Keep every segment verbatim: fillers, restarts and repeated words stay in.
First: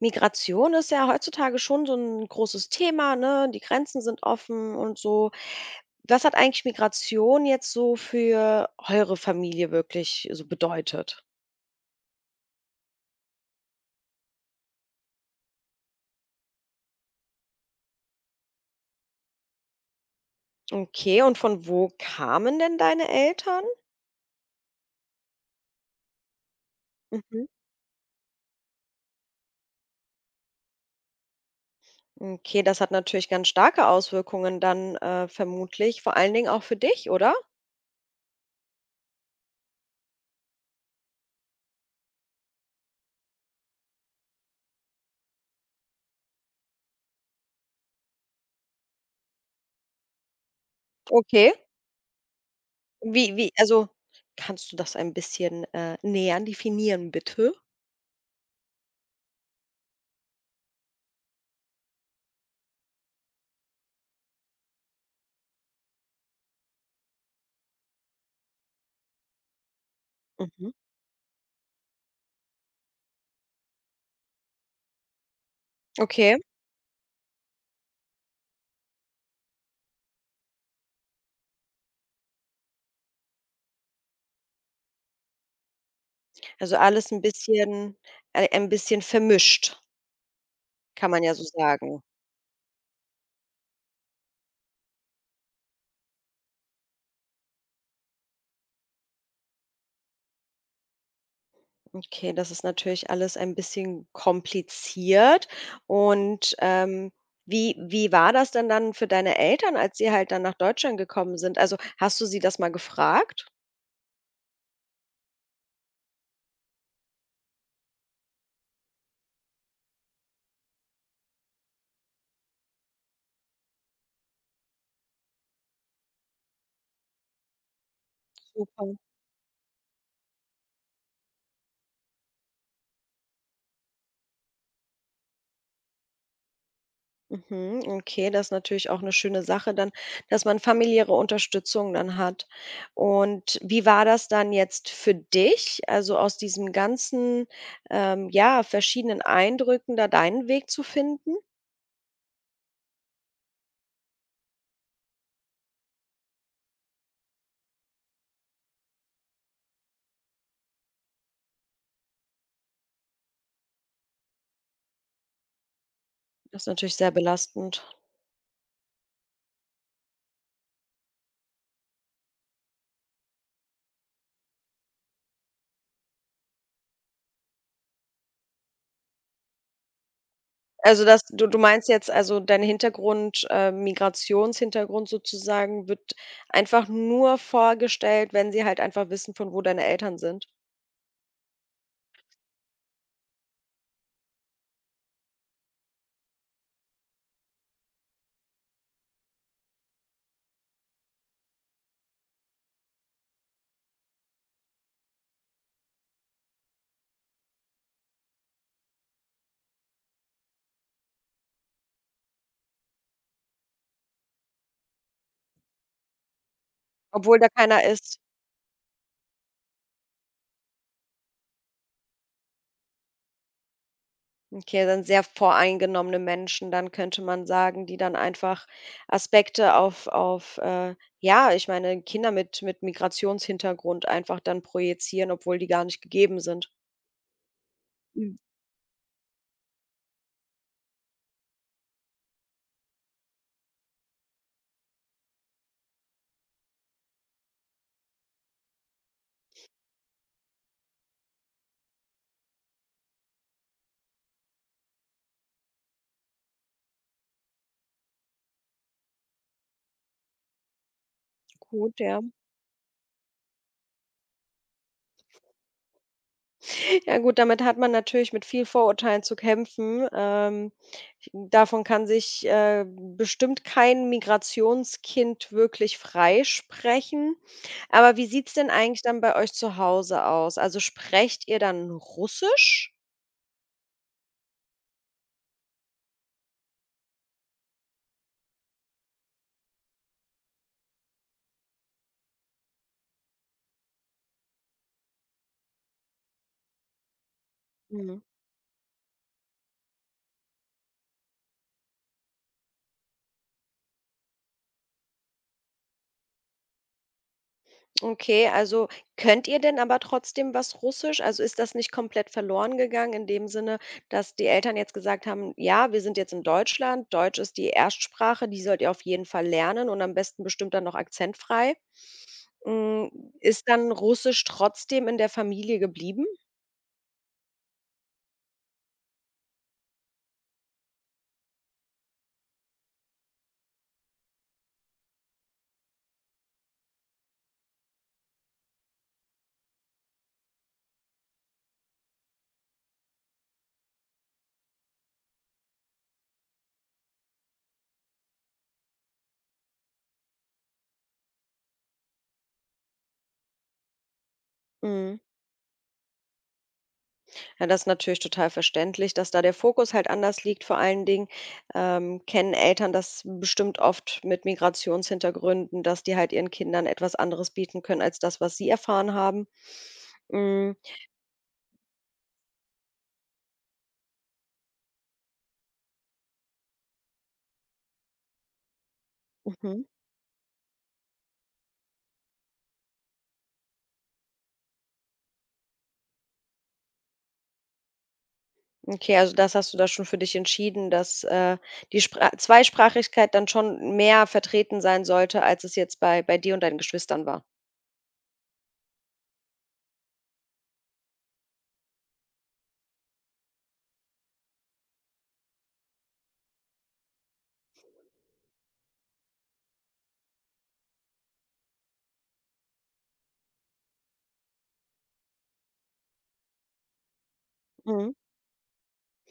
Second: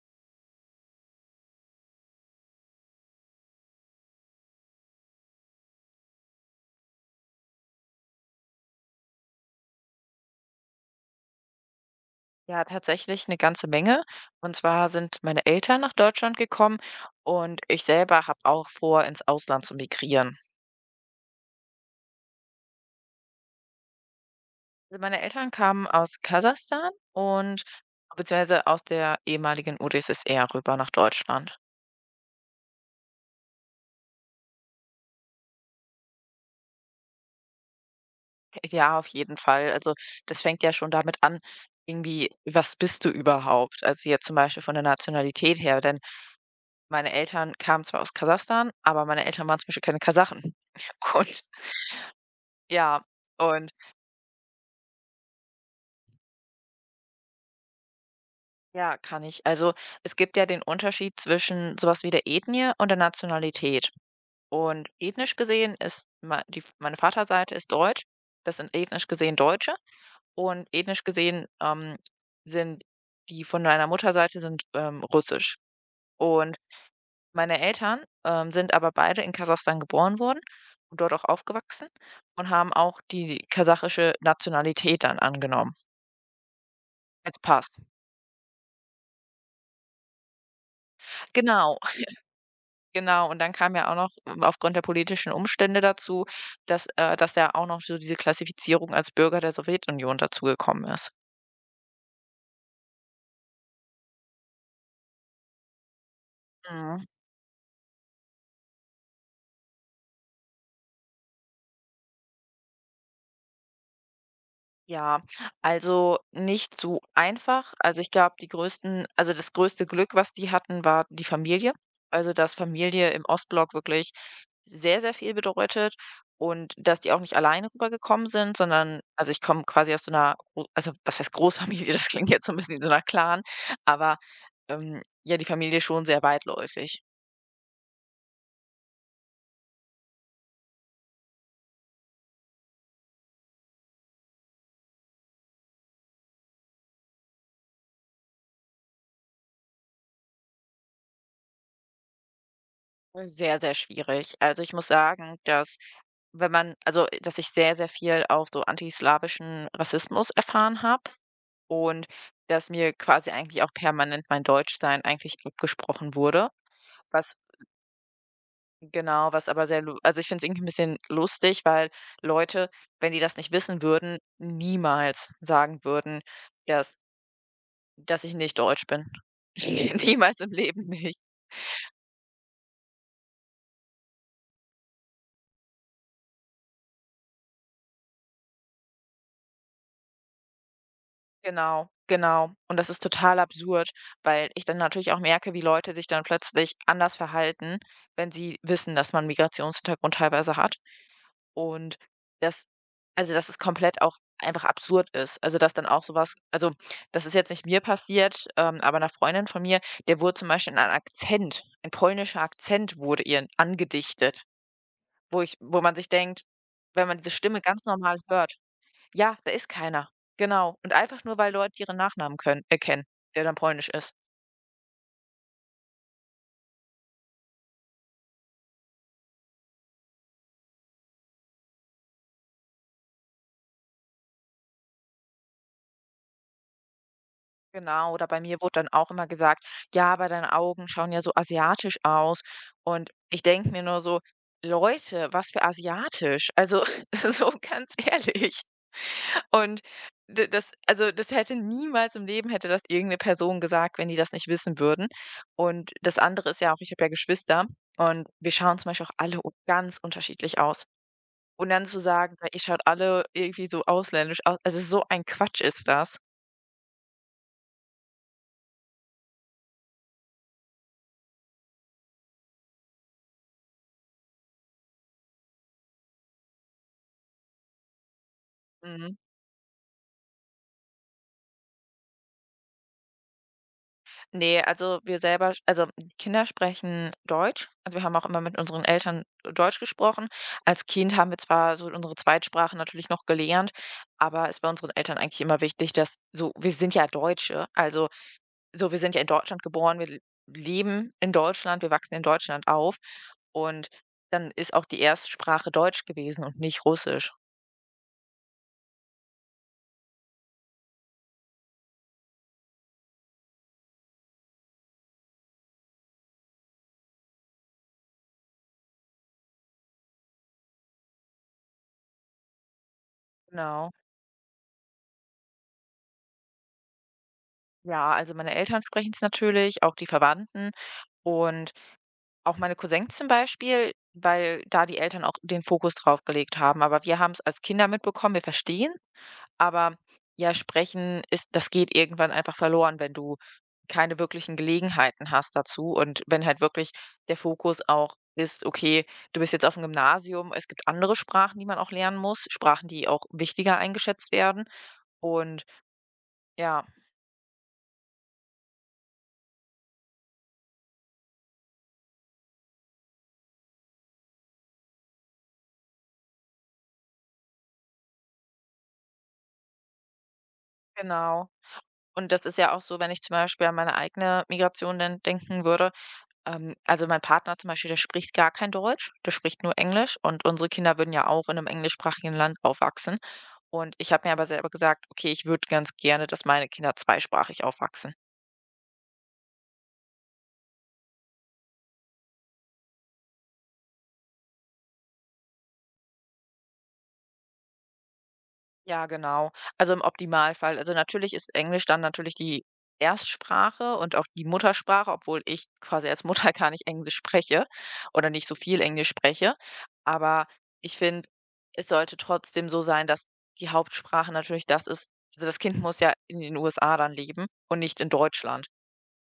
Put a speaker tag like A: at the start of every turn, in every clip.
A: Migration ist ja heutzutage schon so ein großes Thema, ne? Die Grenzen sind offen und so. Was hat eigentlich Migration jetzt so für eure Familie wirklich so bedeutet?
B: Ja, tatsächlich eine ganze Menge. Und zwar sind meine Eltern nach Deutschland gekommen und ich selber habe auch vor, ins Ausland zu migrieren.
A: Okay, und von wo kamen denn deine Eltern?
B: Also, meine Eltern kamen aus Kasachstan
A: Mhm.
B: und beziehungsweise aus der ehemaligen UdSSR rüber nach Deutschland.
A: Okay, das hat natürlich ganz starke Auswirkungen dann, äh, vermutlich, vor allen Dingen auch für dich, oder?
B: Äh, Ja, auf jeden Fall. Also, das fängt ja schon damit an, irgendwie, was bist du überhaupt? Also, jetzt zum Beispiel von der Nationalität her, denn meine Eltern kamen zwar aus Kasachstan, aber meine Eltern waren zum Beispiel keine Kasachen. Und
A: Okay.
B: ja,
A: Wie wie
B: und
A: also, kannst du das ein bisschen, äh, näher definieren, bitte?
B: Ja, kann ich. Also es gibt ja den Unterschied zwischen sowas wie der Ethnie und der Nationalität. Und ethnisch gesehen ist ma- die, meine Vaterseite ist deutsch. Das sind ethnisch gesehen Deutsche. Und
A: Mhm.
B: ethnisch gesehen ähm, sind die von meiner Mutterseite sind ähm, russisch.
A: Okay.
B: Und meine Eltern ähm, sind aber beide in Kasachstan geboren worden und dort auch aufgewachsen und haben auch die kasachische Nationalität dann angenommen
A: Also, alles ein
B: als Pass.
A: bisschen ei ein bisschen vermischt, kann man ja so
B: Genau.
A: sagen.
B: Genau, und dann kam ja auch noch ähm, aufgrund der politischen Umstände dazu, dass äh, dass ja auch noch so diese Klassifizierung als Bürger der Sowjetunion dazugekommen ist.
A: Okay, das ist natürlich alles ein bisschen kompliziert. Und,
B: Mhm.
A: ähm, wie wie war das denn dann für deine Eltern, als sie halt dann nach Deutschland gekommen sind? Also, hast du sie das mal gefragt?
B: Ja, also nicht so einfach. Also ich glaube, die größten also das größte Glück, was die hatten, war die Familie. Also, dass Familie im Ostblock wirklich sehr, sehr viel bedeutet und dass die auch nicht alleine rübergekommen sind,
A: Super.
B: sondern also ich komme quasi aus so einer, gro also was heißt Großfamilie, das klingt jetzt so ein bisschen wie so 'ner Clan, aber, ähm, ja, die Familie schon sehr weitläufig.
A: Mhm, okay, das ist natürlich auch eine schöne Sache dann, dass man familiäre Unterstützung dann hat. Und wie war das dann jetzt für dich, also, aus diesen ganzen, ähm, ja, verschiedenen Eindrücken da deinen Weg zu finden?
B: Sehr, sehr schwierig. Also, ich muss sagen, dass wenn man also, dass ich sehr, sehr viel auch so antislawischen Rassismus erfahren habe und dass mir quasi eigentlich auch permanent mein Deutschsein eigentlich abgesprochen wurde,
A: Das ist natürlich sehr
B: was
A: belastend.
B: genau, was aber sehr lu also, ich finde es irgendwie ein bisschen lustig, weil Leute, wenn die das nicht wissen würden, niemals sagen würden, dass dass ich nicht deutsch bin. Niemals im Leben
A: Also,
B: nicht.
A: das du du meinst jetzt also, dein Hintergrund äh, Migrationshintergrund sozusagen wird einfach nur vorgestellt, wenn sie halt einfach wissen, von wo deine Eltern sind?
B: Genau, genau. Und das ist total absurd, weil ich dann natürlich auch merke, wie Leute sich dann plötzlich anders verhalten, wenn sie wissen, dass man Migrationshintergrund teilweise hat. Und das, also dass es komplett auch einfach absurd ist. Also dass dann auch sowas, also das ist jetzt nicht mir passiert, ähm, aber einer Freundin von mir, der wurde zum Beispiel ein Akzent, ein polnischer Akzent wurde ihr angedichtet, wo ich, wo man sich denkt, wenn man diese
A: Obwohl da
B: Stimme
A: keiner
B: ganz
A: ist?
B: normal hört, ja, da ist keiner. Genau. Und einfach nur, weil Leute ihren Nachnamen können erkennen, kennen, der dann polnisch ist.
A: Okay, dann sehr voreingenommene Menschen, dann könnte man sagen, die dann einfach Aspekte auf auf, äh ja, ich meine, Kinder mit mit Migrationshintergrund einfach dann projizieren, obwohl die gar nicht gegeben sind.
B: Genau, oder
A: Mhm,
B: bei mir wurde dann auch immer gesagt: „Ja, aber deine Augen schauen ja so asiatisch aus.“ Und ich denke mir nur so: „Leute, was für asiatisch?“ Also, so ganz ehrlich. Und d das also, das hätte niemals im Leben hätte das irgendeine Person gesagt, wenn die das nicht wissen würden. Und das andere ist ja auch, ich habe ja Geschwister und wir schauen zum Beispiel auch alle u ganz unterschiedlich aus. Und dann
A: gut,
B: zu
A: ja.
B: sagen, ja, ihr schaut alle irgendwie so ausländisch aus. Also, so ein Quatsch ist das.
A: Ja gut, damit hat man natürlich mit viel Vorurteilen zu kämpfen. Ähm, davon kann sich, äh, bestimmt kein Migrationskind wirklich freisprechen. Aber wie sieht's denn eigentlich
B: Mhm.
A: dann bei euch zu Hause aus? Also, sprecht ihr dann Russisch?
B: Ne, also, wir selber sch also, die Kinder sprechen Deutsch. Also, wir haben auch immer mit unseren Eltern Deutsch gesprochen. Als Kind haben wir zwar so unsere Zweitsprache natürlich noch gelernt, aber es war unseren Eltern eigentlich immer wichtig, dass so wir sind ja Deutsche. Also,
A: Mhm.
B: so wir sind ja in Deutschland geboren, wir l leben in Deutschland, wir wachsen in Deutschland auf und dann ist auch die Erstsprache Deutsch gewesen und nicht Russisch.
A: Okay, also könnt ihr denn aber trotzdem was Russisch? Also ist das nicht komplett verloren gegangen in dem Sinne, dass die Eltern jetzt gesagt haben, ja, wir sind jetzt in Deutschland, Deutsch ist die Erstsprache, die sollt ihr auf jeden Fall lernen und am besten bestimmt dann noch akzentfrei. Hm, ist dann
B: Genau.
A: Russisch trotzdem in der Familie geblieben?
B: Ja, also meine Eltern sprechen es natürlich, auch die Verwandten und auch meine Cousins zum Beispiel, weil da die Eltern auch den Fokus drauf gelegt haben. Aber wir haben es als Kinder mitbekommen, wir verstehen, aber ja, sprechen ist das geht irgendwann einfach verloren, wenn du keine wirklichen Gelegenheiten hast dazu und wenn halt wirklich der Fokus auch ist, okay, du bist jetzt auf dem Gymnasium, es gibt andere Sprachen, die man auch lernen muss, Sprachen, die auch wichtiger eingeschätzt werden
A: Mhm.
B: und ja,
A: Ja, das ist natürlich total verständlich, dass da der Fokus halt anders liegt. Vor allen Dingen ähm, kennen Eltern das bestimmt oft mit Migrationshintergründen, dass die halt ihren Kindern etwas anderes bieten können als das, was sie erfahren haben. Mm,
B: genau. Und das ist ja auch so, wenn ich zum Beispiel an meine eigene Migration dann denken würde. Ähm, also mein Partner zum Beispiel, der spricht gar kein Deutsch, der spricht nur
A: mhm.
B: Englisch und unsere Kinder würden ja auch in einem englischsprachigen Land aufwachsen. Und ich habe mir aber selber gesagt: „Okay, ich würde ganz gerne, dass meine Kinder zweisprachig aufwachsen.“
A: Okay, also das hast du da schon für dich entschieden, dass äh, die Spra Zweisprachigkeit dann schon mehr vertreten sein sollte, als es jetzt bei, bei dir und deinen Geschwistern war.
B: Ja, genau. Also, im Optimalfall. Also, natürlich ist Englisch dann natürlich die Erstsprache und auch die Muttersprache, obwohl ich quasi als Mutter gar nicht Englisch spreche oder nicht so viel Englisch spreche. Aber ich finde, es sollte trotzdem so sein, dass die Hauptsprache natürlich das ist also, das Kind muss ja in den U S A dann leben und nicht in
A: Mhm.
B: Deutschland.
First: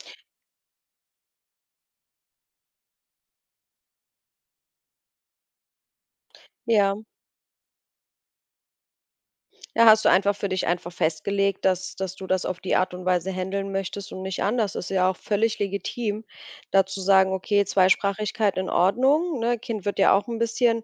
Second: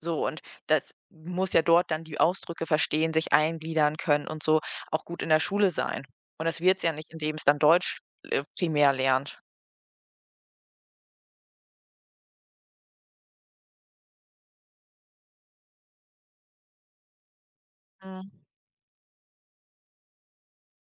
B: So, und das muss ja dort dann die Ausdrücke verstehen, sich eingliedern können und so auch gut in der Schule sein. Und das wird's ja
A: Ja.
B: nicht, indem es dann Deutsch, äh, primär lernt.
A: Ja, hast du einfach für dich einfach festgelegt, dass dass du das auf die Art und Weise handeln möchtest und nicht anders. Ist ja auch völlig legitim, da zu sagen: „Okay,
B: Mhm.
A: Zweisprachigkeit in Ordnung“, ne? Kind wird ja auch ein bisschen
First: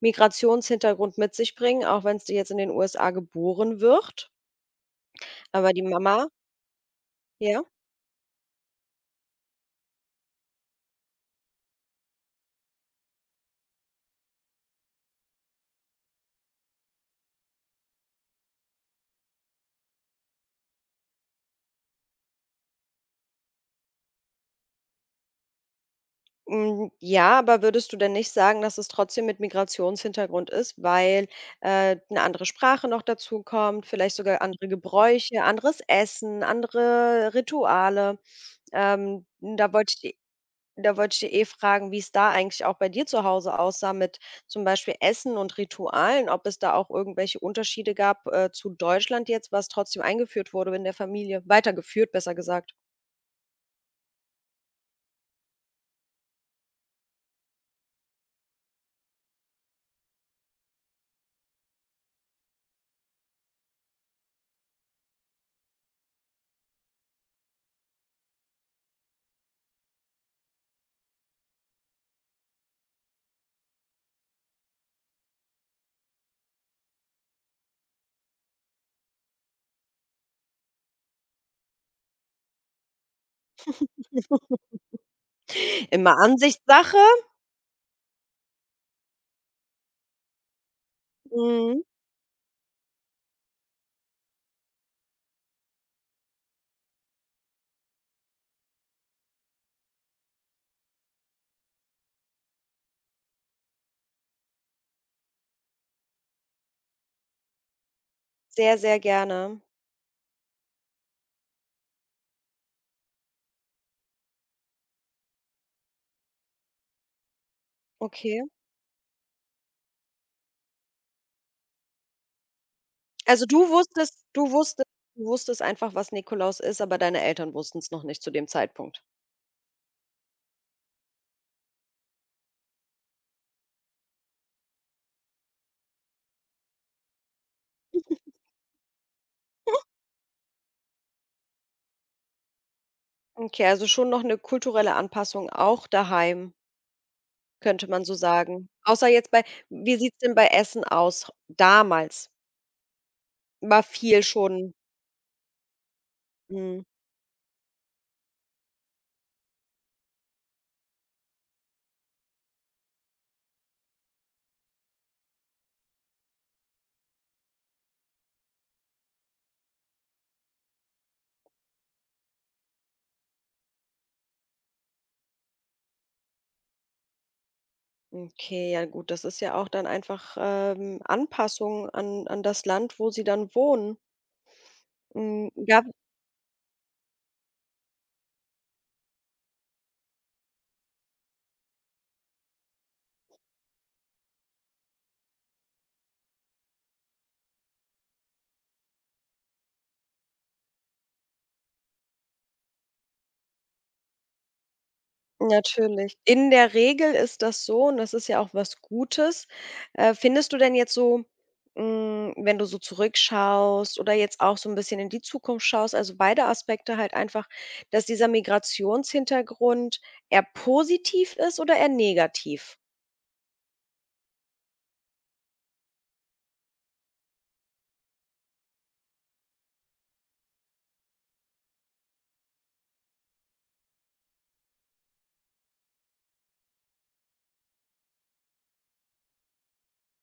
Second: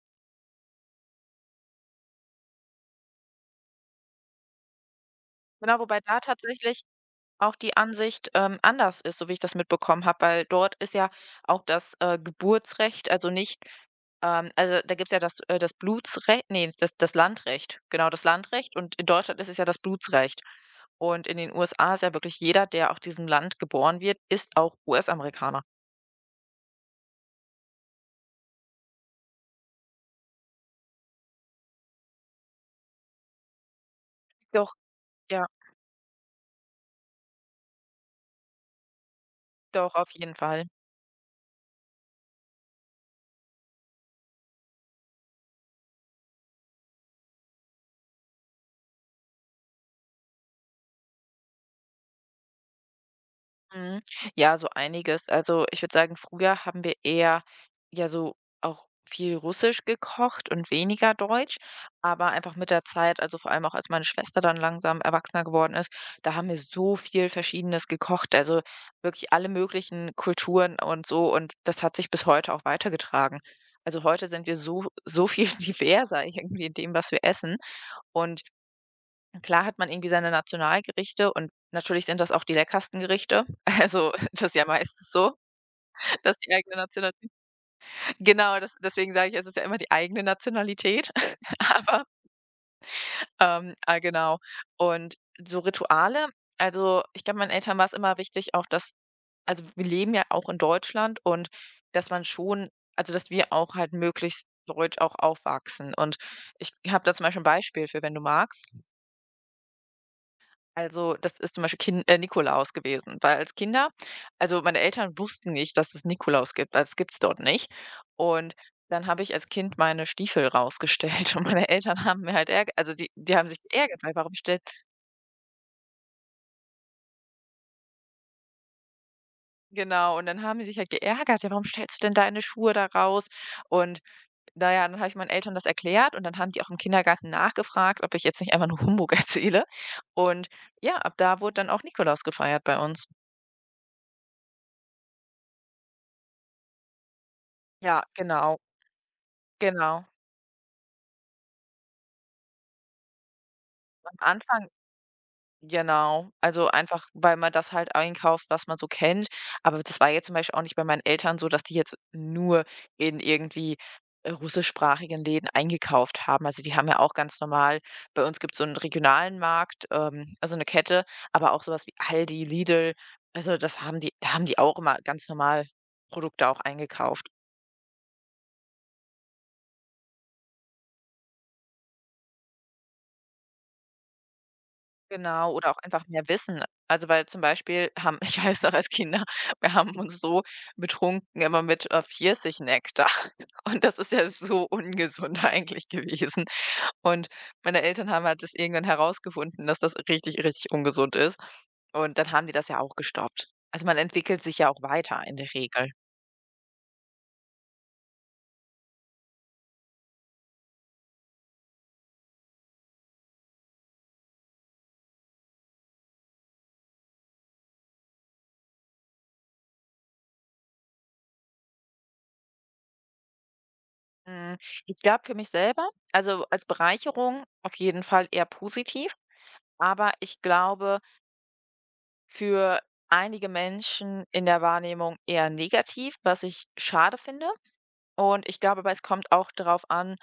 A: Migrationshintergrund mit sich bringen, auch wenn's dir jetzt in den U S A geboren wird. Aber
B: Genau,
A: die
B: wobei da
A: Mama
B: tatsächlich auch
A: ja?
B: die Ansicht, ähm, anders ist, so wie ich das mitbekommen habe, weil dort ist ja auch das, äh, Geburtsrecht, also nicht ähm, also da gibt's ja das, äh, das Blutsrecht, nee, das das Landrecht. Genau, das Landrecht und in Deutschland ist es ja das Blutsrecht. Und in den U S A ist ja wirklich jeder, der auf diesem Land geboren wird, ist auch U S-Amerikaner.
A: Hm, ja, aber würdest du denn nicht sagen, dass es trotzdem mit Migrationshintergrund ist, weil, äh, 'ne andere Sprache noch dazu kommt, vielleicht sogar andere
B: Doch,
A: Gebräuche,
B: ja,
A: anderes Essen, andere Rituale? Ähm, da wollte
B: doch,
A: ich
B: auf
A: di
B: jeden Fall.
A: Da wollte ich dich eh fragen, wie es da eigentlich auch bei dir zu Hause aussah mit zum Beispiel Essen und Ritualen, ob es da auch irgendwelche Unterschiede gab, äh, zu Deutschland jetzt, was trotzdem eingeführt wurde in der Familie weitergeführt, besser gesagt.
B: Mhm. Ja, so einiges. Also, ich würde sagen, früher haben wir eher ja so auch viel Russisch gekocht und weniger Deutsch, aber einfach mit der Zeit, also vor allem auch als meine Schwester dann langsam erwachsener geworden ist, da haben wir so viel Verschiedenes gekocht, also wirklich alle möglichen Kulturen und so und das hat sich bis heute auch weitergetragen. Also heute sind wir so, so viel diverser irgendwie in dem, was wir essen und klar hat man irgendwie seine Nationalgerichte und natürlich sind das auch die leckersten Gerichte. Also, das ist ja meistens so,
A: Immer
B: dass die eigene
A: Ansichtssache.
B: Nationalität genau, das deswegen sage ich, es ist ja immer die eigene Nationalität,
A: Mhm.
B: aber, ähm, ah, genau. Und so Rituale also, ich glaube, meinen Eltern war es immer wichtig auch, dass also, wir leben ja auch in Deutschland und dass man schon also, dass wir auch halt möglichst deutsch auch aufwachsen und ich habe da zum Beispiel ein Beispiel für, wenn du magst.
A: Sehr, sehr gerne.
B: Also, das ist zum Beispiel Kin äh, Nikolaus gewesen, weil als Kinder also, meine Eltern wussten nicht, dass es Nikolaus gibt, also, das gibt es dort nicht.
A: Okay.
B: Und dann habe ich als Kind meine Stiefel rausgestellt und meine Eltern haben mir halt Ärg also, die die
A: Also,
B: haben sich
A: du
B: geärgert, weil
A: wusstest
B: warum
A: du
B: stellt
A: wusstest du wusstest einfach, was Nikolaus ist, aber deine Eltern wussten es noch nicht zu dem Zeitpunkt.
B: genau, und dann haben die sich halt geärgert: „Ja, warum stellst du denn deine Schuhe da raus?“ Und na ja, dann habe ich meinen Eltern das erklärt und dann haben die auch im Kindergarten nachgefragt, ob ich jetzt nicht einfach nur Humbug erzähle. Und ja, ab da wurde dann auch Nikolaus gefeiert bei uns.
A: Okay, also schon noch eine kulturelle Anpassung auch daheim. Könnte
B: Ja,
A: man so
B: genau,
A: sagen. Außer jetzt bei wie
B: genau.
A: sieht's denn bei Essen aus damals? War
B: Am
A: viel
B: Anfang
A: schon
B: genau, also
A: mhm,
B: einfach, weil man das halt einkauft, was man so kennt. Aber das war jetzt zum Beispiel auch nicht bei meinen Eltern so, dass die jetzt nur in irgendwie, äh, russischsprachigen Läden eingekauft haben. Also, die haben ja auch ganz normal bei uns gibt es so einen regionalen Markt, ähm, also eine Kette, aber auch sowas wie Aldi, Lidl. Also, das haben die da haben die auch immer ganz normal Produkte auch eingekauft.
A: okay, ja gut, das ist ja auch dann einfach, ähm, Anpassung an an das Land, wo sie dann wohnen. Hm,
B: Genau, oder auch
A: gab
B: einfach mehr Wissen. Also, weil zum Beispiel haben ich weiß noch als Kinder, wir haben uns so betrunken immer mit, äh, Pfirsichnektar und das ist ja so ungesund eigentlich gewesen. Und meine Eltern haben halt das irgendwann herausgefunden, dass das richtig, richtig ungesund ist und dann haben die das ja auch gestoppt. Also, man entwickelt sich ja auch weiter in der Regel.
A: natürlich. In der Regel ist das so und das ist ja auch was Gutes. Äh, findest du denn jetzt so, hm, wenn du so zurückschaust oder jetzt auch so ein bisschen in die Zukunft schaust, also beide Aspekte halt einfach, dass dieser Migrationshintergrund eher positiv ist oder eher negativ?
B: Hm, ich glaube für mich selber also, als Bereicherung auf jeden Fall eher positiv, aber ich glaube für einige Menschen in der Wahrnehmung eher negativ, was ich schade finde. Und ich glaube aber, es kommt auch darauf an,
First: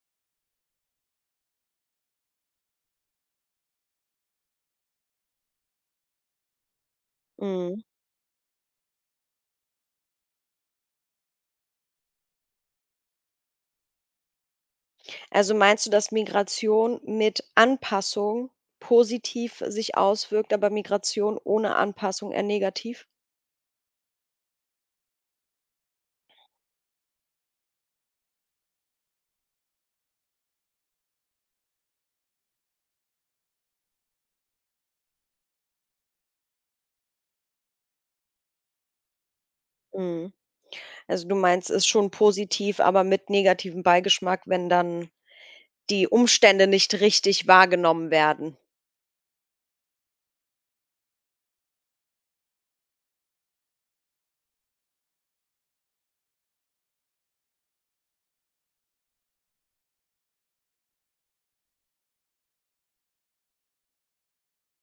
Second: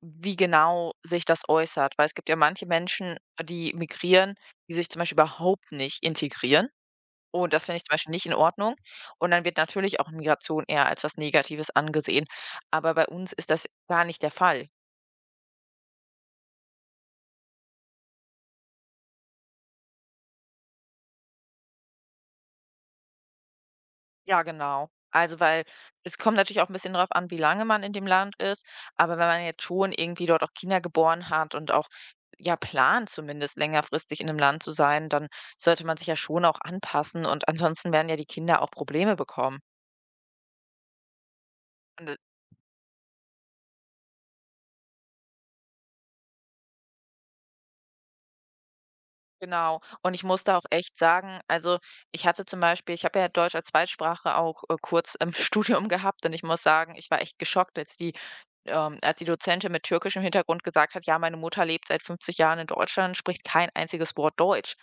B: wie genau sich das äußert. Weil es gibt ja manche Menschen, die migrieren, die sich zum Beispiel überhaupt nicht integrieren. Und das finde
A: Mhm.
B: ich zum Beispiel nicht in Ordnung. Und dann wird natürlich auch Migration eher als was Negatives angesehen. Aber bei uns ist das gar nicht der Fall.
A: Also meinst du, dass Migration mit Anpassung positiv sich auswirkt, aber Migration ohne Anpassung eher negativ?
B: Ja, genau. Also, weil es kommt natürlich auch ein bisschen drauf an, wie lange man in dem Land ist, aber wenn man jetzt schon irgendwie dort auch Kinder geboren hat und auch, ja, plant zumindest längerfristig in 'nem Land zu sein, dann sollte man sich ja schon auch anpassen und ansonsten werden ja die Kinder auch Probleme bekommen.
A: Mhm. Also, du meinst, ist schon positiv, aber mit negativem Beigeschmack, wenn dann die Umstände nicht richtig wahrgenommen werden.
B: Genau. Und ich muss da auch echt sagen, also ich hatte zum Beispiel ich habe ja Deutsch als Zweitsprache auch, äh, kurz im Studium gehabt und ich muss sagen, ich war echt geschockt, als die ähm, als die Dozentin mit türkischem Hintergrund gesagt hat: „Ja, meine Mutter lebt seit fünfzig Jahren in Deutschland, spricht kein einziges Wort Deutsch.“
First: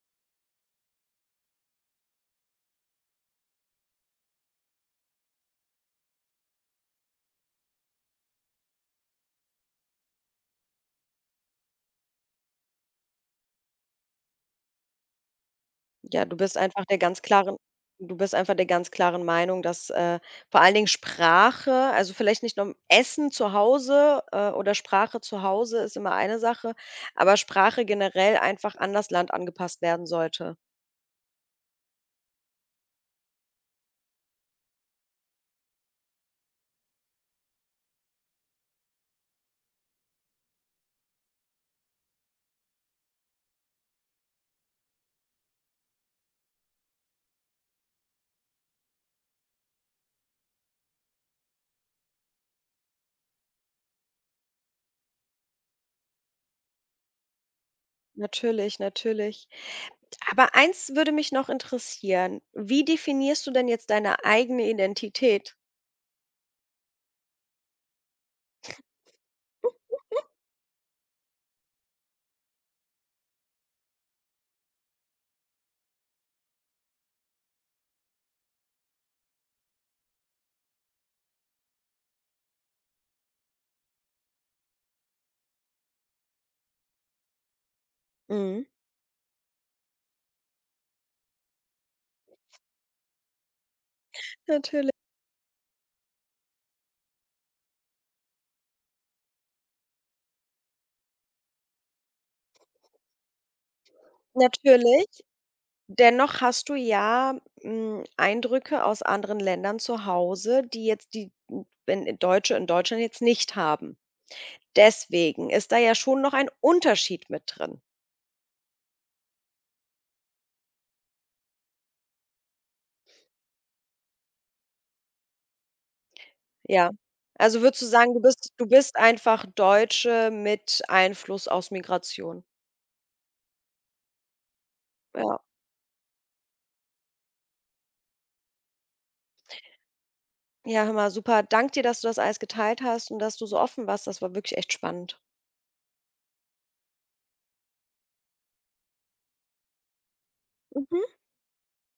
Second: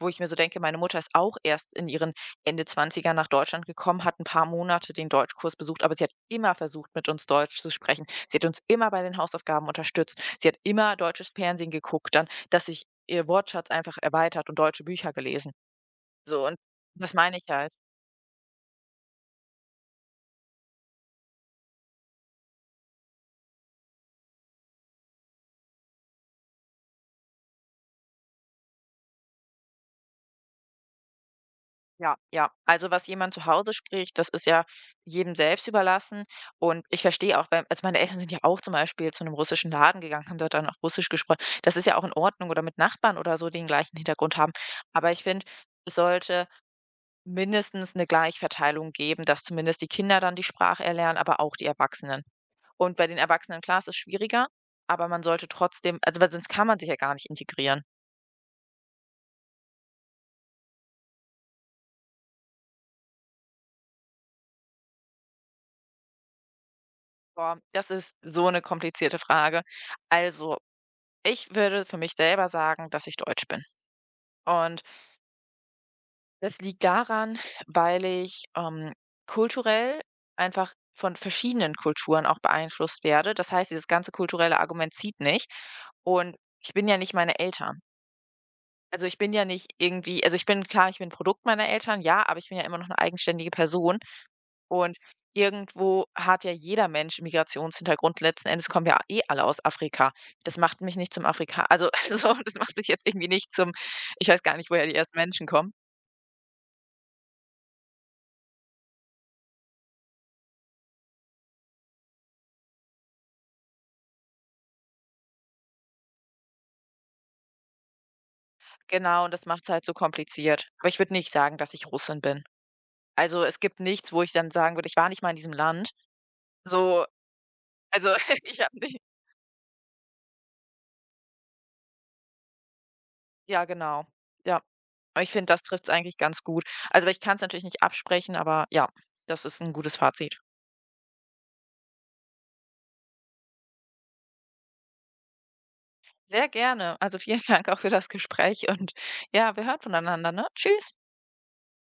B: Wo ich mir so denke, meine Mutter ist auch erst in ihren Ende zwanzig nach Deutschland gekommen, hat ein paar Monate den Deutschkurs besucht, aber sie hat immer versucht, mit uns Deutsch zu sprechen. Sie hat uns immer bei den Hausaufgaben unterstützt. Sie hat immer deutsches Fernsehen geguckt dann, dass ich ihr Wortschatz einfach erweitert und deutsche Bücher gelesen.
A: Ja, du
B: So
A: bist
B: und
A: einfach der
B: das
A: ganz
B: meine ich
A: klaren
B: halt.
A: du bist einfach der ganz klaren Meinung, dass, äh, vor allen Dingen Sprache also, vielleicht nicht nur Essen zu Hause, äh, oder Sprache zu Hause ist immer eine Sache, aber Sprache generell einfach an das Land angepasst werden sollte.
B: Ja, ja. Also, was jemand zu Hause spricht, das ist ja jedem selbst überlassen und ich verstehe auch, weil also, meine Eltern sind ja auch zum Beispiel zu einem russischen Laden gegangen, haben dort dann auch Russisch gesprochen. Das ist ja auch in Ordnung oder mit Nachbarn oder so, die den gleichen Hintergrund haben. Aber ich finde, es sollte mindestens eine Gleichverteilung geben, dass zumindest die Kinder dann die Sprache erlernen, aber auch die Erwachsenen. Und bei den Erwachsenen, klar, es ist schwieriger, aber man sollte trotzdem also, weil sonst kann man sich ja gar nicht integrieren.
A: Natürlich, natürlich. Aber eins würde mich noch interessieren: Wie definierst du denn jetzt deine eigene Identität?
B: Boah, das ist so eine komplizierte Frage. Also, ich würde für mich selber sagen, dass ich deutsch bin. Und das liegt daran, weil ich, ähm, kulturell einfach von verschiedenen Kulturen auch beeinflusst werde. Das heißt, dieses ganze kulturelle Argument zieht nicht. Und ich bin ja nicht meine Eltern.
A: Mhm.
B: Also, ich bin ja nicht irgendwie also, ich bin klar, ich bin Produkt meiner Eltern, ja, aber ich bin ja immer noch eine eigenständige Person.
A: Natürlich.
B: Und irgendwo hat ja jeder Mensch 'n Migrationshintergrund. Letzten Endes kommen wir eh alle aus Afrika. Das macht mich nicht zum Afrika also, so, das macht mich jetzt irgendwie nicht zum ich weiß gar nicht, woher die
A: Natürlich.
B: ersten Menschen kommen.
A: Dennoch hast du ja, hm, Eindrücke aus anderen Ländern zu Hause, die jetzt die hm, wenn Deutsche in Deutschland jetzt nicht haben. Deswegen ist da ja schon noch ein Unterschied mit drin.
B: Genau, und das macht es halt so kompliziert. Aber ich würde nicht sagen, dass ich Russin bin. Also, es gibt nichts, wo ich dann sagen würde: „Ich war nicht mal in diesem Land.“
A: Ja.
B: So,
A: Also würdest du
B: also,
A: sagen, du bist
B: ich
A: du
B: habe
A: bist
B: nicht
A: einfach Deutsche mit Einfluss aus Migration.
B: ja, genau. Ja, aber ich
A: Ja.
B: finde, das trifft es eigentlich ganz gut. Also, ich kann es natürlich nicht absprechen, aber ja, das ist ein gutes Fazit.
A: Ja, hör mal, super. Dank dir, dass du das alles geteilt hast und dass du so offen warst. Das war wirklich echt spannend.
B: Sehr gerne. Also vielen Dank auch für das Gespräch und ja, wir hören voneinander, ne? Tschüss.
A: Mhm.